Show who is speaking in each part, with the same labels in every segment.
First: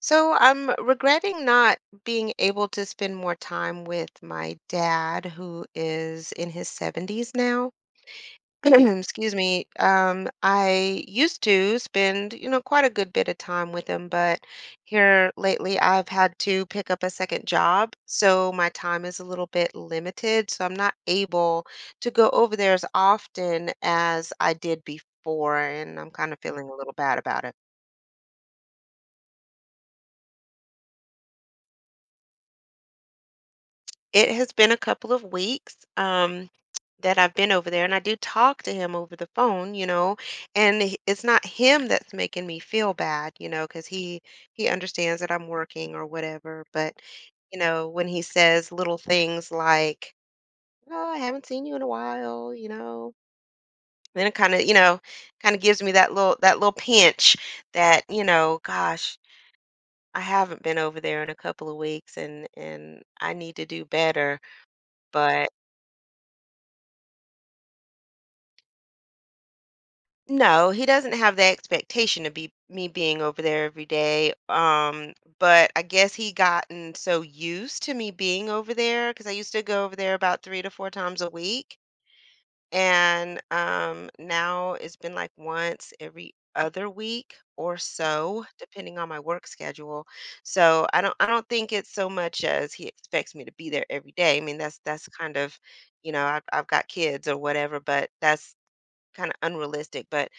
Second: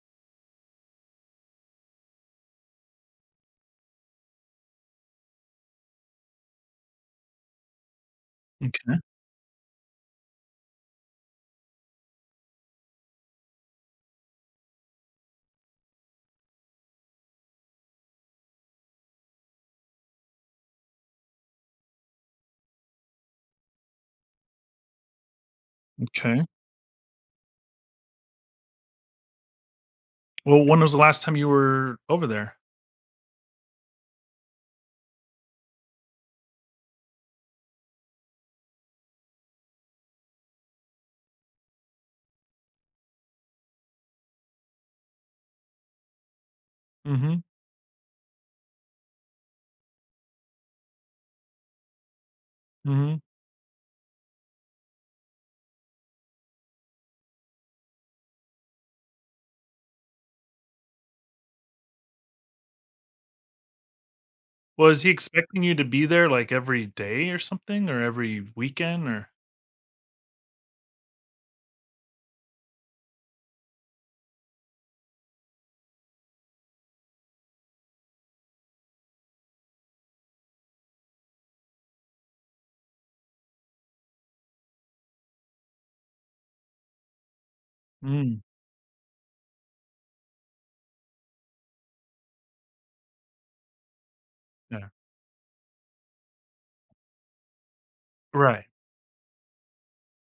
Speaker 1: So I'm regretting not being able to spend more time with my dad, who is in his 70s now.
Speaker 2: Okay,
Speaker 1: Excuse me. I used to spend, you know, quite a good bit of time with him, but here lately I've had to pick up a second job, so my time is a little bit limited, so I'm not able to go over there as often as I did before, and I'm kind of
Speaker 2: okay.
Speaker 1: feeling a little bad about it.
Speaker 2: Well, when was the last time you were over there?
Speaker 1: It has been a couple of weeks that I've been over there, and I do talk to him over the phone, you know, and it's not him that's making me feel bad, you know, because he understands that I'm working or whatever. But
Speaker 2: Mhm,
Speaker 1: you know, when he says little things like, "Oh, I haven't seen you in a while," you know,
Speaker 2: mhm.
Speaker 1: then it kind of, you know, kind of gives me that little pinch that, you know, gosh, I haven't been over there in a couple of weeks, and I need to do better.
Speaker 2: Was he
Speaker 1: But
Speaker 2: expecting you to be there, like, every day or something, or every weekend, or
Speaker 1: No, he doesn't have the expectation of be me being over there every day. But I guess he gotten so used to me being over there because I used to go over there about three to four times a week, and now it's been like once every other week or
Speaker 2: Mm,
Speaker 1: so, depending on my work schedule. So I don't think it's so much as he expects me to be there every day. I mean, that's
Speaker 2: yeah.
Speaker 1: that's kind of, you know, I've got kids or whatever, but that's
Speaker 2: Right,
Speaker 1: kind of unrealistic. But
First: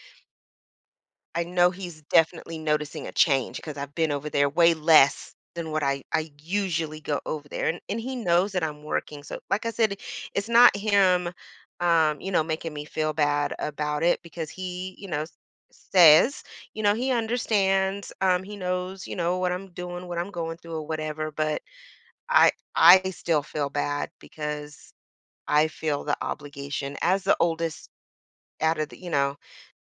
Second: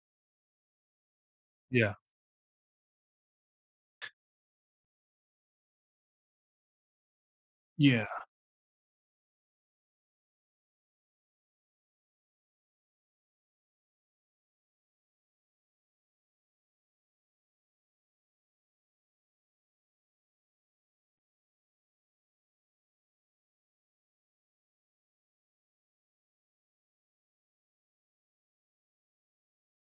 Speaker 1: I know
Speaker 2: yeah.
Speaker 1: he's definitely noticing a change because I've been over there way less than what I usually go over there. And
Speaker 2: Yeah,
Speaker 1: he knows that I'm working. So, like I said, it's not him, you know, making me feel bad about it because he, you know, says, you know, he understands, he knows, you know, what I'm doing, what I'm going through or whatever. But I still feel bad because I feel the obligation as the oldest out of the, you know,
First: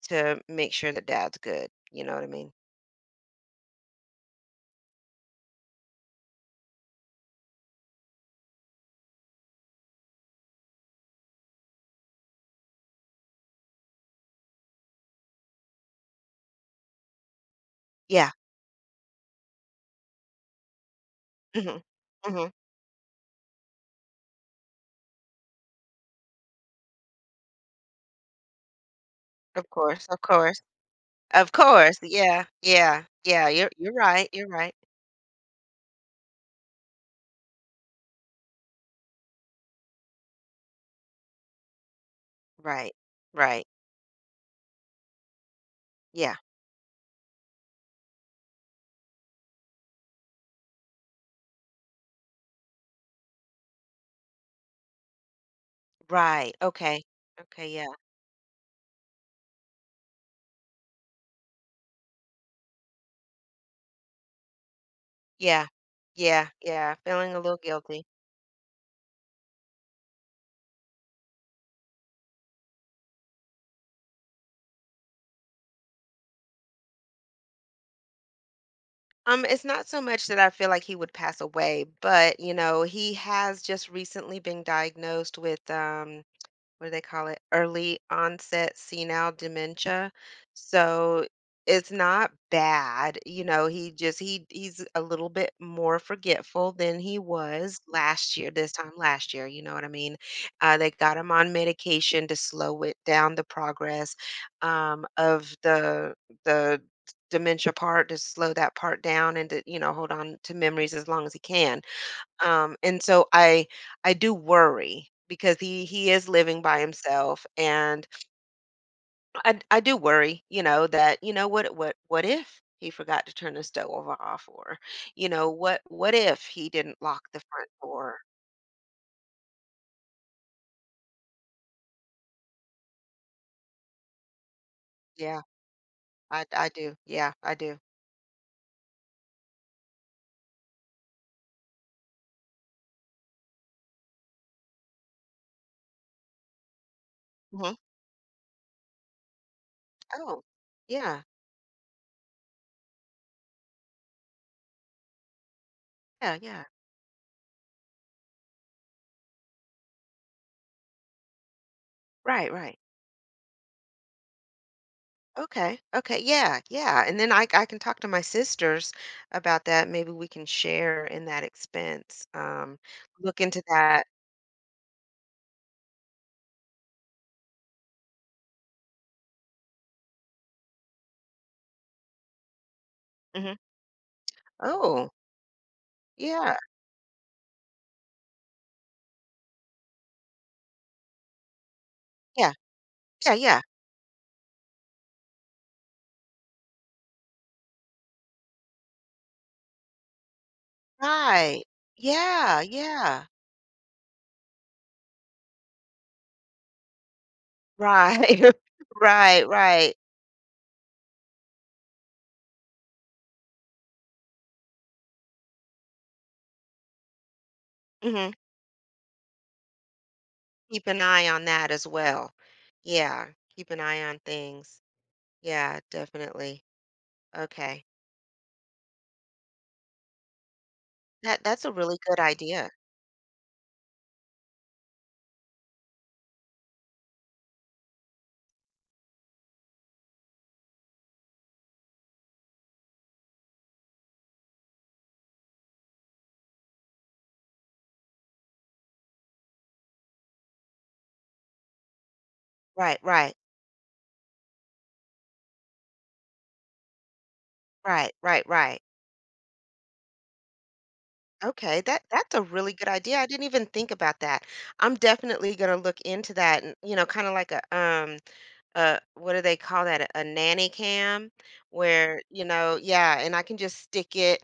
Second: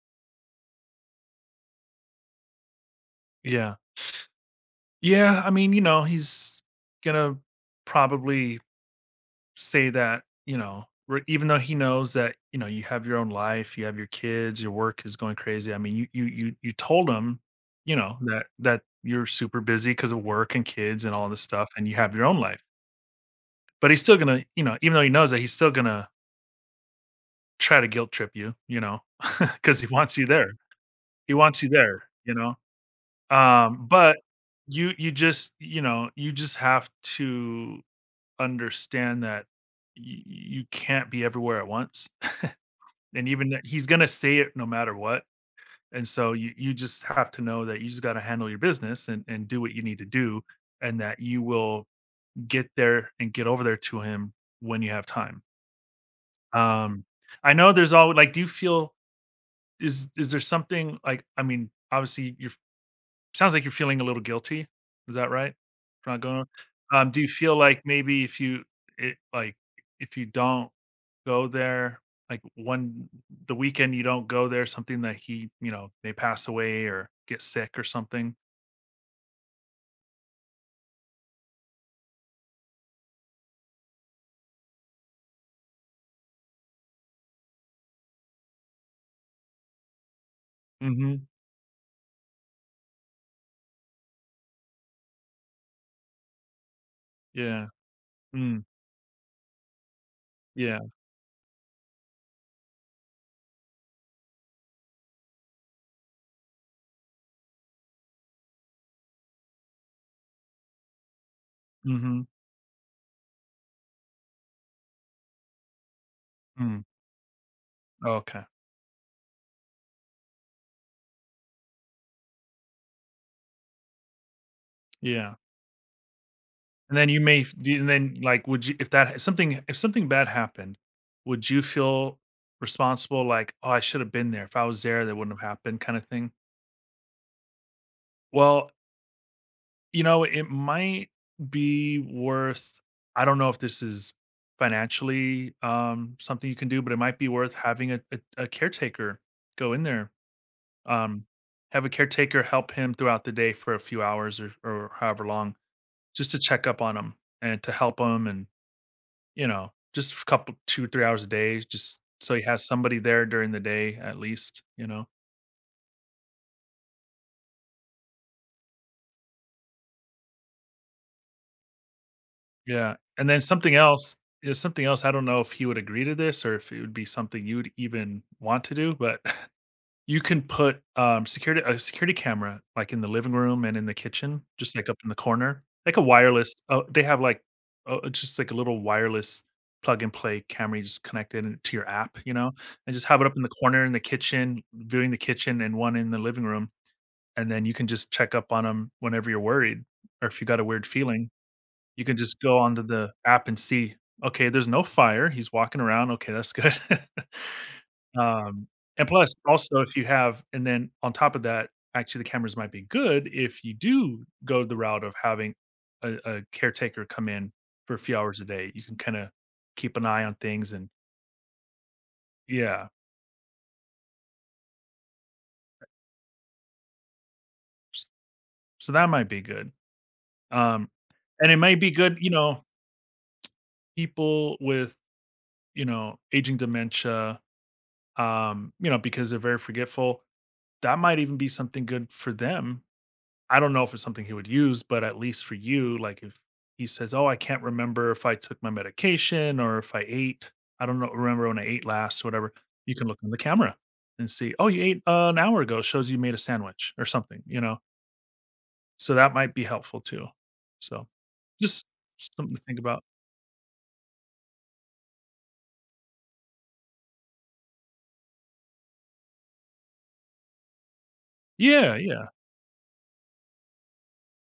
Speaker 1: to make sure that dad's good. You know what I mean?
Speaker 2: yeah. Yeah, I mean, you know, he's gonna probably say that, you know, re even though he knows that, you know, you have your own life, you have your kids, your work is going crazy. I mean, you told him, you know,
Speaker 1: Yeah.
Speaker 2: that you're super busy because of work and kids and all this stuff,
Speaker 1: Mhm.
Speaker 2: and you have your own
Speaker 1: Mhm.
Speaker 2: life. But he's still gonna, you know, even though he knows that, he's still gonna try to guilt trip you, you know,
Speaker 1: Of
Speaker 2: because he
Speaker 1: course,
Speaker 2: wants
Speaker 1: of
Speaker 2: you there.
Speaker 1: course.
Speaker 2: He
Speaker 1: Of
Speaker 2: wants you
Speaker 1: course.
Speaker 2: there, you
Speaker 1: Yeah.
Speaker 2: know?
Speaker 1: Yeah. Yeah. You're you're
Speaker 2: But
Speaker 1: right. You're right.
Speaker 2: you just, you know, you just have to understand that y you can't be everywhere at once,
Speaker 1: Right.
Speaker 2: and even that
Speaker 1: Right.
Speaker 2: he's gonna say it no matter what, and so
Speaker 1: Yeah.
Speaker 2: you just have to know that you just gotta handle your business and do what you need to do, and that you will get there and get over there to him when you have time.
Speaker 1: Right. Okay.
Speaker 2: Um, I
Speaker 1: Okay.
Speaker 2: know there's
Speaker 1: Yeah.
Speaker 2: all like, do you feel is there something like, I mean, obviously, you're sounds like you're feeling a little guilty. Is that right?
Speaker 1: Yeah.
Speaker 2: For not going,
Speaker 1: Yeah. Yeah.
Speaker 2: do you
Speaker 1: Feeling a
Speaker 2: feel
Speaker 1: little
Speaker 2: like
Speaker 1: guilty.
Speaker 2: maybe if you it, like, if you don't go there, like, one the weekend you don't go there, something that he, you know, may pass away or get sick or something?
Speaker 1: It's not so much that I feel like he would pass away, but you know, he has just recently been diagnosed with what do they call it? Early onset senile dementia.
Speaker 2: Mhm.
Speaker 1: So it's not bad. You know, he he's a little bit more forgetful than he
Speaker 2: Yeah.
Speaker 1: was last year,
Speaker 2: Mm.
Speaker 1: this time last year, you know what I mean?
Speaker 2: Yeah.
Speaker 1: They got him on medication to slow it down the progress of the dementia part to slow that part down and to you know hold on to memories as long as he can
Speaker 2: Mhm.
Speaker 1: and so I do worry because he is living by
Speaker 2: Mm.
Speaker 1: himself and
Speaker 2: Oh, okay.
Speaker 1: I do worry, you know, that you know what if he forgot to turn the stove over off or you
Speaker 2: Yeah.
Speaker 1: know what if he
Speaker 2: And
Speaker 1: didn't
Speaker 2: then you
Speaker 1: lock
Speaker 2: may
Speaker 1: the
Speaker 2: f
Speaker 1: front
Speaker 2: do, and then,
Speaker 1: door?
Speaker 2: like, would you if that if something bad happened, would you feel responsible, like, "Oh, I should have been there. If I was there, that wouldn't
Speaker 1: Yeah,
Speaker 2: have happened," kinda thing?
Speaker 1: I do. Yeah, I do.
Speaker 2: Well, you know, it might be worth I don't know if this is financially, something you can do, but it might be worth
Speaker 1: Hmm.
Speaker 2: having a caretaker go in there.
Speaker 1: Oh, yeah,
Speaker 2: Um, have a caretaker help him throughout the day for a few hours or however long, just
Speaker 1: yeah,
Speaker 2: to
Speaker 1: yeah.
Speaker 2: check up on him and to help him. And, you know, just a couple 2, 3 hours a day, just so you
Speaker 1: Right,
Speaker 2: have
Speaker 1: right.
Speaker 2: somebody there during the day at least, you know?
Speaker 1: Okay, okay, yeah, yeah. And then I can talk to my sisters about that. Maybe we can share in that expense.
Speaker 2: Yeah, and
Speaker 1: Look
Speaker 2: then
Speaker 1: into
Speaker 2: something
Speaker 1: that.
Speaker 2: else is something else, I don't know if he would agree to this or if it would be something you'd even want to do, but you can put, security a security camera, like, in the living room and in the kitchen, just, like, up in
Speaker 1: Oh,
Speaker 2: the corner, like a wireless
Speaker 1: yeah,
Speaker 2: oh, they have, like, oh, just like a little wireless plug and play camera. You just connect it in to your app, you know,
Speaker 1: yeah,
Speaker 2: and just have it up
Speaker 1: yeah,
Speaker 2: in the
Speaker 1: yeah,
Speaker 2: corner in the kitchen, viewing the kitchen, and one in the living room. And then you can just check up on them whenever you're worried, or if you got a weird feeling,
Speaker 1: right.
Speaker 2: you can just go
Speaker 1: Yeah,
Speaker 2: onto the
Speaker 1: yeah,
Speaker 2: app and see, "Okay, there's no fire, he's walking around, okay, that's good."
Speaker 1: right,
Speaker 2: Um, and plus,
Speaker 1: right,
Speaker 2: also,
Speaker 1: right.
Speaker 2: if you have and then on top of that, actually, the cameras might be good if you do go the route of having a caretaker come in for a few
Speaker 1: Mhm.
Speaker 2: hours a day, you can kinda keep an eye on things.
Speaker 1: Keep
Speaker 2: And
Speaker 1: an eye on that as well.
Speaker 2: yeah,
Speaker 1: Yeah, keep an eye on things. Yeah, definitely. Okay.
Speaker 2: so that might be good. Um,
Speaker 1: That
Speaker 2: and it
Speaker 1: that's a
Speaker 2: might be
Speaker 1: really
Speaker 2: good,
Speaker 1: good
Speaker 2: you know,
Speaker 1: idea.
Speaker 2: people with, you know, aging dementia, you know, because they're very forgetful. That might even be something good for them. I don't know if it's something he would use, but at least for you, like, if he says, oh, I can't remember if I took my medication or if I ate, I don't know, remember when I ate last or whatever, you
Speaker 1: Right,
Speaker 2: can look on
Speaker 1: right,
Speaker 2: the camera and see, oh, you ate, an hour ago, shows you made a sandwich or something, you know?
Speaker 1: right, right, right.
Speaker 2: So that might be helpful too. So
Speaker 1: Okay,
Speaker 2: just
Speaker 1: that's a
Speaker 2: something to
Speaker 1: really
Speaker 2: think
Speaker 1: good
Speaker 2: about.
Speaker 1: idea. I didn't even think about that. I'm definitely gonna look into that and you know, kind of like a what do they call that, a nanny cam
Speaker 2: Yeah.
Speaker 1: where
Speaker 2: Yeah.
Speaker 1: you know yeah and I can just stick it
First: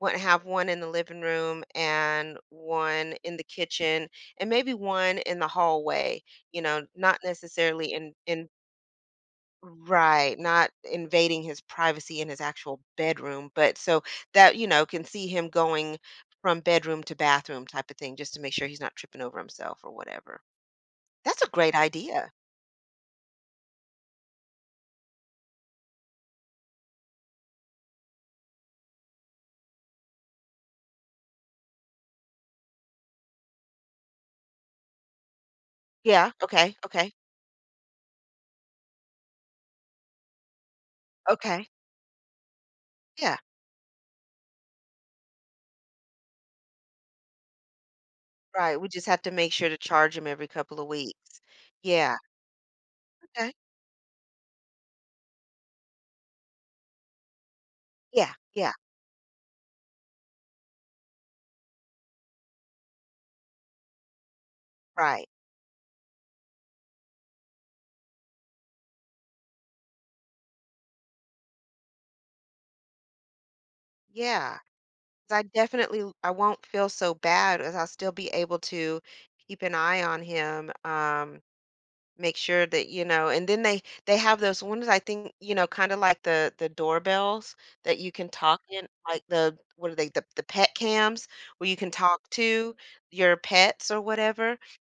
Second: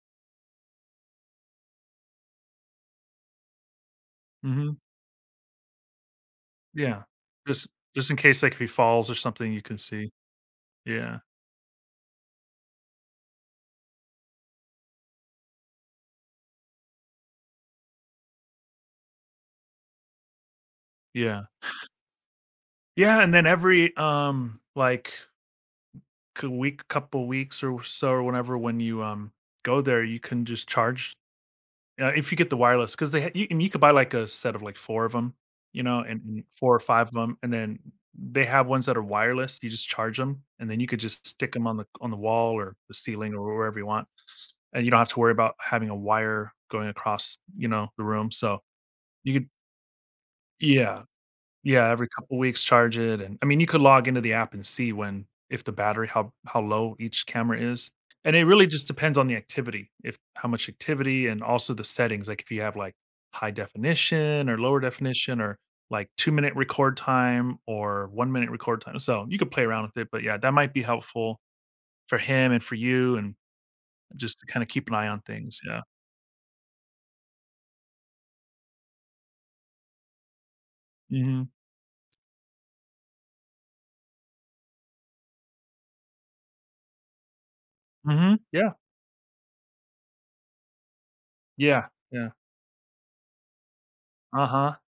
Speaker 1: one have one in the living room and one in the kitchen and
Speaker 2: hmm
Speaker 1: maybe one in the hallway you know
Speaker 2: Yeah.
Speaker 1: not
Speaker 2: Just
Speaker 1: necessarily
Speaker 2: just
Speaker 1: in
Speaker 2: in case,
Speaker 1: in
Speaker 2: like, if he falls or something, you can see.
Speaker 1: right, not
Speaker 2: Yeah.
Speaker 1: invading his privacy in his actual bedroom, but so that you know can see him going from bedroom to bathroom type of thing just to make sure he's not tripping over himself or whatever, that's
Speaker 2: Yeah.
Speaker 1: a great idea
Speaker 2: Yeah, and then every, like, c week couple weeks or so, or whenever when you, go there, you can just charge, if you get the wireless, because they ha you and you could buy, like, a set of, like, 4 of them, you know,
Speaker 1: yeah
Speaker 2: and 4
Speaker 1: okay
Speaker 2: or 5
Speaker 1: okay
Speaker 2: of them. And then they have ones that are wireless. You just charge them, and then you could just stick them
Speaker 1: okay
Speaker 2: on the wall or the ceiling
Speaker 1: yeah.
Speaker 2: or wherever you want, and you don't have to worry about having a wire going across, you know, the room. So
Speaker 1: Right, we just have to
Speaker 2: you could
Speaker 1: make sure to charge him every couple of
Speaker 2: Yeah.
Speaker 1: weeks.
Speaker 2: Yeah, every
Speaker 1: Yeah,
Speaker 2: couple weeks charge it. And I
Speaker 1: okay.
Speaker 2: mean, you could log into the app and see when if the battery how low each camera is,
Speaker 1: Yeah,
Speaker 2: and it really
Speaker 1: yeah,
Speaker 2: just depends on the activity, if how much activity and also the settings, like, if you have, like, high definition or lower
Speaker 1: right.
Speaker 2: definition, or, like, two-minute record time or one-minute record time. So you could play around with it, but yeah, that might be helpful for him and for you, and just to
Speaker 1: Yeah,
Speaker 2: kinda keep an eye on
Speaker 1: 'cause I
Speaker 2: things, yeah.
Speaker 1: definitely l I won't feel so bad as I'll still be able to keep an eye on him,
Speaker 2: Mhm.
Speaker 1: make sure that, you know, and then they have those ones, I think, you know, kinda like the doorbells that you can
Speaker 2: Mhm.
Speaker 1: talk
Speaker 2: Yeah.
Speaker 1: in, like the what are they? The pet cams where you
Speaker 2: Yeah.
Speaker 1: can talk
Speaker 2: Yeah.
Speaker 1: to your pets or whatever.
Speaker 2: Uh-huh.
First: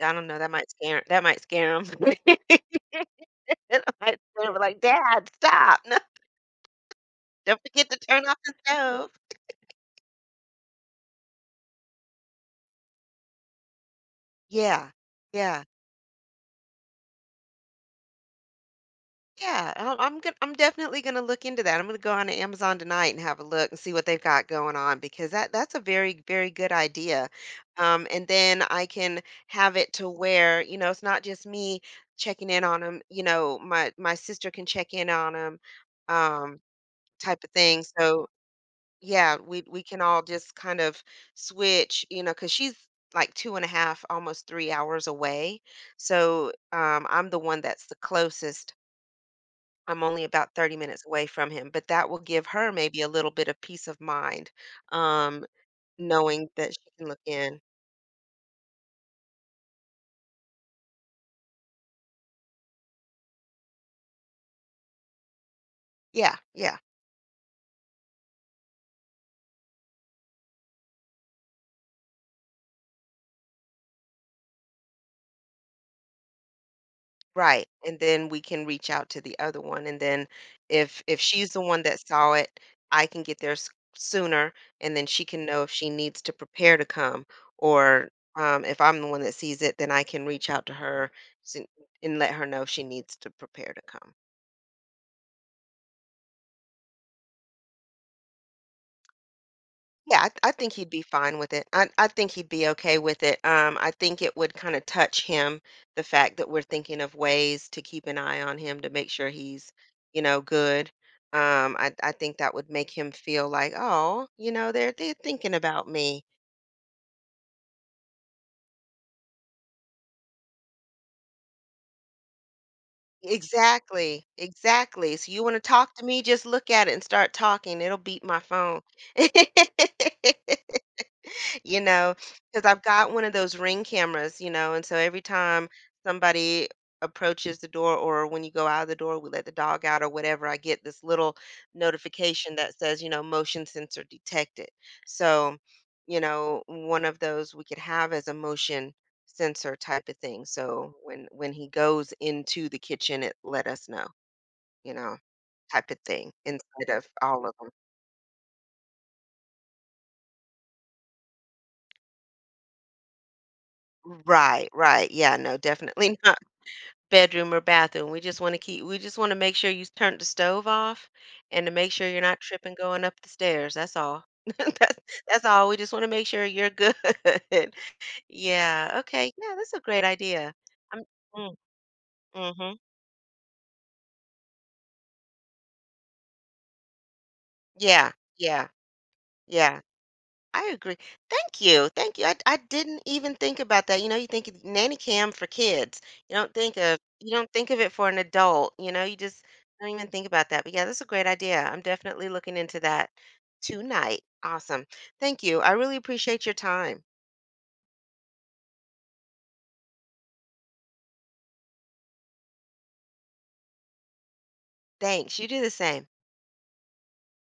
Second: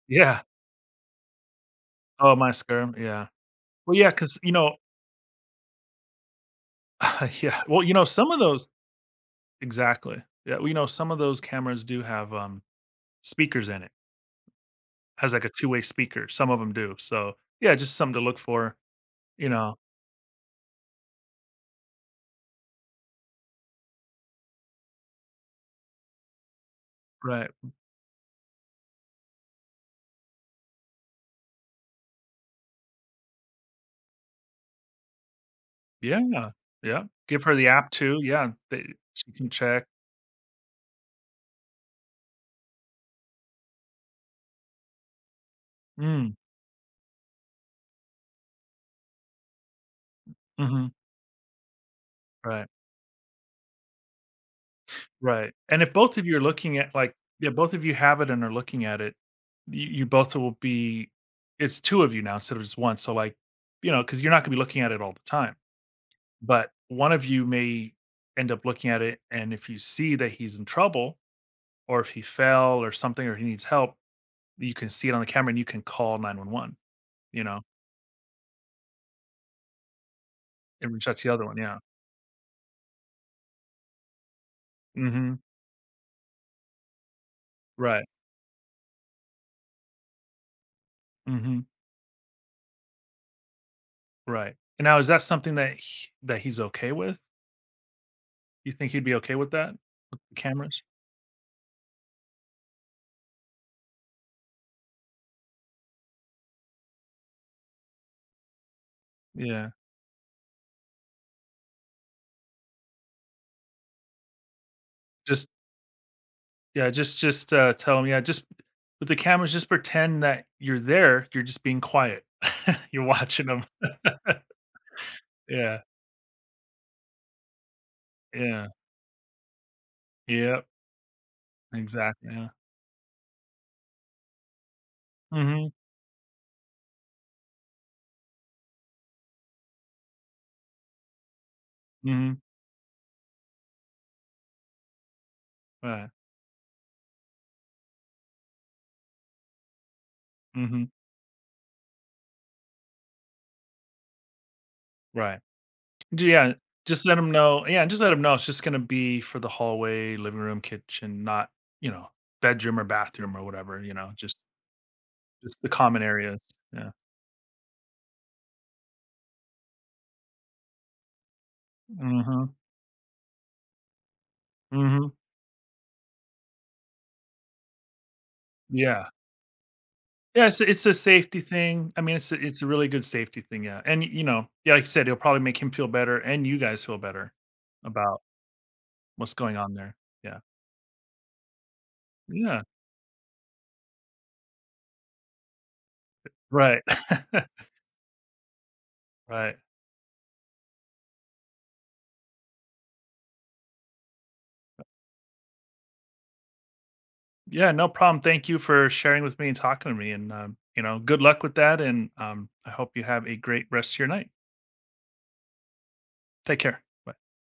Speaker 1: I don't know,
Speaker 2: Yeah.
Speaker 1: that might scare them.
Speaker 2: Oh, my skirm, yeah.
Speaker 1: And
Speaker 2: Well, yeah,
Speaker 1: my
Speaker 2: because you
Speaker 1: son was
Speaker 2: know
Speaker 1: like, "Dad, stop. No, don't
Speaker 2: yeah, well,
Speaker 1: forget
Speaker 2: you
Speaker 1: to
Speaker 2: know,
Speaker 1: turn
Speaker 2: some
Speaker 1: off
Speaker 2: of
Speaker 1: the
Speaker 2: those
Speaker 1: stove."
Speaker 2: exactly. Yeah, we know some of those cameras do have, speakers in it,
Speaker 1: Yeah.
Speaker 2: has, like, a
Speaker 1: Yeah.
Speaker 2: two-way speaker, some of them do, so, yeah, just something to look for, you
Speaker 1: Yeah.
Speaker 2: know
Speaker 1: I'm definitely gonna look into that. I'm gonna go on to Amazon tonight and have a look and see what they've got going on because that's a very, very good idea.
Speaker 2: right.
Speaker 1: And then I can have it to where, you know, it's not just me checking in on them. You know, my sister can check in on them.
Speaker 2: Yeah,
Speaker 1: Um,
Speaker 2: yeah,
Speaker 1: type
Speaker 2: give
Speaker 1: of
Speaker 2: her the
Speaker 1: thing.
Speaker 2: app too,
Speaker 1: So
Speaker 2: yeah, that she
Speaker 1: yeah
Speaker 2: can
Speaker 1: we
Speaker 2: check.
Speaker 1: can all just kind of switch you know because she's like two and a half almost 3 hours away
Speaker 2: Mm,
Speaker 1: so I'm the one that's the closest, I'm only about 30
Speaker 2: mhm,
Speaker 1: minutes away from him but that will give
Speaker 2: right,
Speaker 1: her maybe a little bit of peace of mind, um,
Speaker 2: right, and if both of you are
Speaker 1: knowing that
Speaker 2: looking
Speaker 1: she
Speaker 2: at,
Speaker 1: can
Speaker 2: like
Speaker 1: look
Speaker 2: yeah,
Speaker 1: in,
Speaker 2: both of you have it and are looking at it, you both will be it's 2 of you now instead of just 1, so, like, you know, because 'cause you're not gonna be looking at it all the time.
Speaker 1: yeah
Speaker 2: But
Speaker 1: yeah.
Speaker 2: one of you may end up looking at it, and if you see that he's in trouble or if he fell or something or he needs help, you can see it on the camera and you can call 911, you know,
Speaker 1: Right, and then we can reach out to the other one, and then
Speaker 2: and reach out
Speaker 1: if
Speaker 2: to the other
Speaker 1: she's
Speaker 2: one.
Speaker 1: the
Speaker 2: Yeah,
Speaker 1: one that saw it, I can get there s sooner, and then she
Speaker 2: mhm,
Speaker 1: can know if she needs to prepare to come,
Speaker 2: right,
Speaker 1: or, if I'm the one that sees it, then I can reach out to her
Speaker 2: mhm,
Speaker 1: sin and let her know if she needs to prepare to come.
Speaker 2: right. And now is that something that he, that he's okay with? You think he'd be okay with that with
Speaker 1: Yeah,
Speaker 2: the
Speaker 1: I think
Speaker 2: cameras?
Speaker 1: he'd be fine with it. I think he'd be okay with it. I think it would kind of touch him, the fact that we're thinking of ways to keep an eye on him to make sure
Speaker 2: Yeah,
Speaker 1: he's, you know, good. I think that would make him feel like, oh, you know, they're
Speaker 2: just
Speaker 1: thinking about me.
Speaker 2: yeah, just tell him yeah, just with the cameras just pretend that you're there, you're just being quiet you're watching them.
Speaker 1: Exactly, exactly. So you want to
Speaker 2: Yeah,
Speaker 1: talk to me? Just look at it and start talking. It'll beat my
Speaker 2: yeah,
Speaker 1: phone.
Speaker 2: yeah.
Speaker 1: You know,
Speaker 2: Exactly, yeah.
Speaker 1: because 'cause I've got one of those Ring cameras, you know, and so every time
Speaker 2: Mhm,
Speaker 1: somebody approaches the door or when you go out of the door, we let the dog out or whatever, I get this little
Speaker 2: mhm,
Speaker 1: notification that says, you know, motion sensor detected. So,
Speaker 2: right,
Speaker 1: you know, one of those we could have as a motion sensor type of thing.
Speaker 2: mhm,
Speaker 1: So when he goes into the kitchen, it let us know, you know,
Speaker 2: right.
Speaker 1: type of
Speaker 2: J
Speaker 1: thing
Speaker 2: Yeah,
Speaker 1: instead
Speaker 2: just
Speaker 1: of
Speaker 2: let let 'em
Speaker 1: all of
Speaker 2: know
Speaker 1: them.
Speaker 2: yeah, just let let 'em know it's just gonna be for the hallway, living room, kitchen, not, you know, bedroom or bathroom or whatever, you know,
Speaker 1: Right, right. Yeah, no,
Speaker 2: just the common
Speaker 1: definitely not.
Speaker 2: areas, yeah.
Speaker 1: Bedroom or bathroom. We just want to make sure you turn the stove off and to make sure you're not
Speaker 2: Mhm,
Speaker 1: tripping going up the stairs. That's all. that's
Speaker 2: mhm,
Speaker 1: that's all. We just want to make sure you're good. Yeah.
Speaker 2: yeah.
Speaker 1: Okay. Yeah, that's a great
Speaker 2: Yeah,
Speaker 1: idea.
Speaker 2: it's a
Speaker 1: I'm
Speaker 2: safety
Speaker 1: Mm,
Speaker 2: thing, I mean, it's a
Speaker 1: mhm.
Speaker 2: really good safety thing, yeah, and, you know, yeah, like you said, it'll probably make him feel better and you guys feel better
Speaker 1: Yeah.
Speaker 2: about
Speaker 1: Yeah.
Speaker 2: what's going on
Speaker 1: Yeah.
Speaker 2: there, yeah.
Speaker 1: I agree. Thank you. Thank you. I
Speaker 2: Yeah,
Speaker 1: didn't even think about that. You know, you think of nanny cam for kids. You don't think
Speaker 2: right.
Speaker 1: of it for an adult. You know, you just
Speaker 2: Right.
Speaker 1: don't even think about that. But yeah, that's a great idea. I'm definitely looking into that tonight. Awesome. Thank you. I really appreciate your time.
Speaker 2: Yeah, no problem. Thank you for sharing with me and talking to me. And, you know, good luck with that. And I hope you have a great rest of your night.
Speaker 1: Thanks. You do the same.
Speaker 2: Take care. Bye.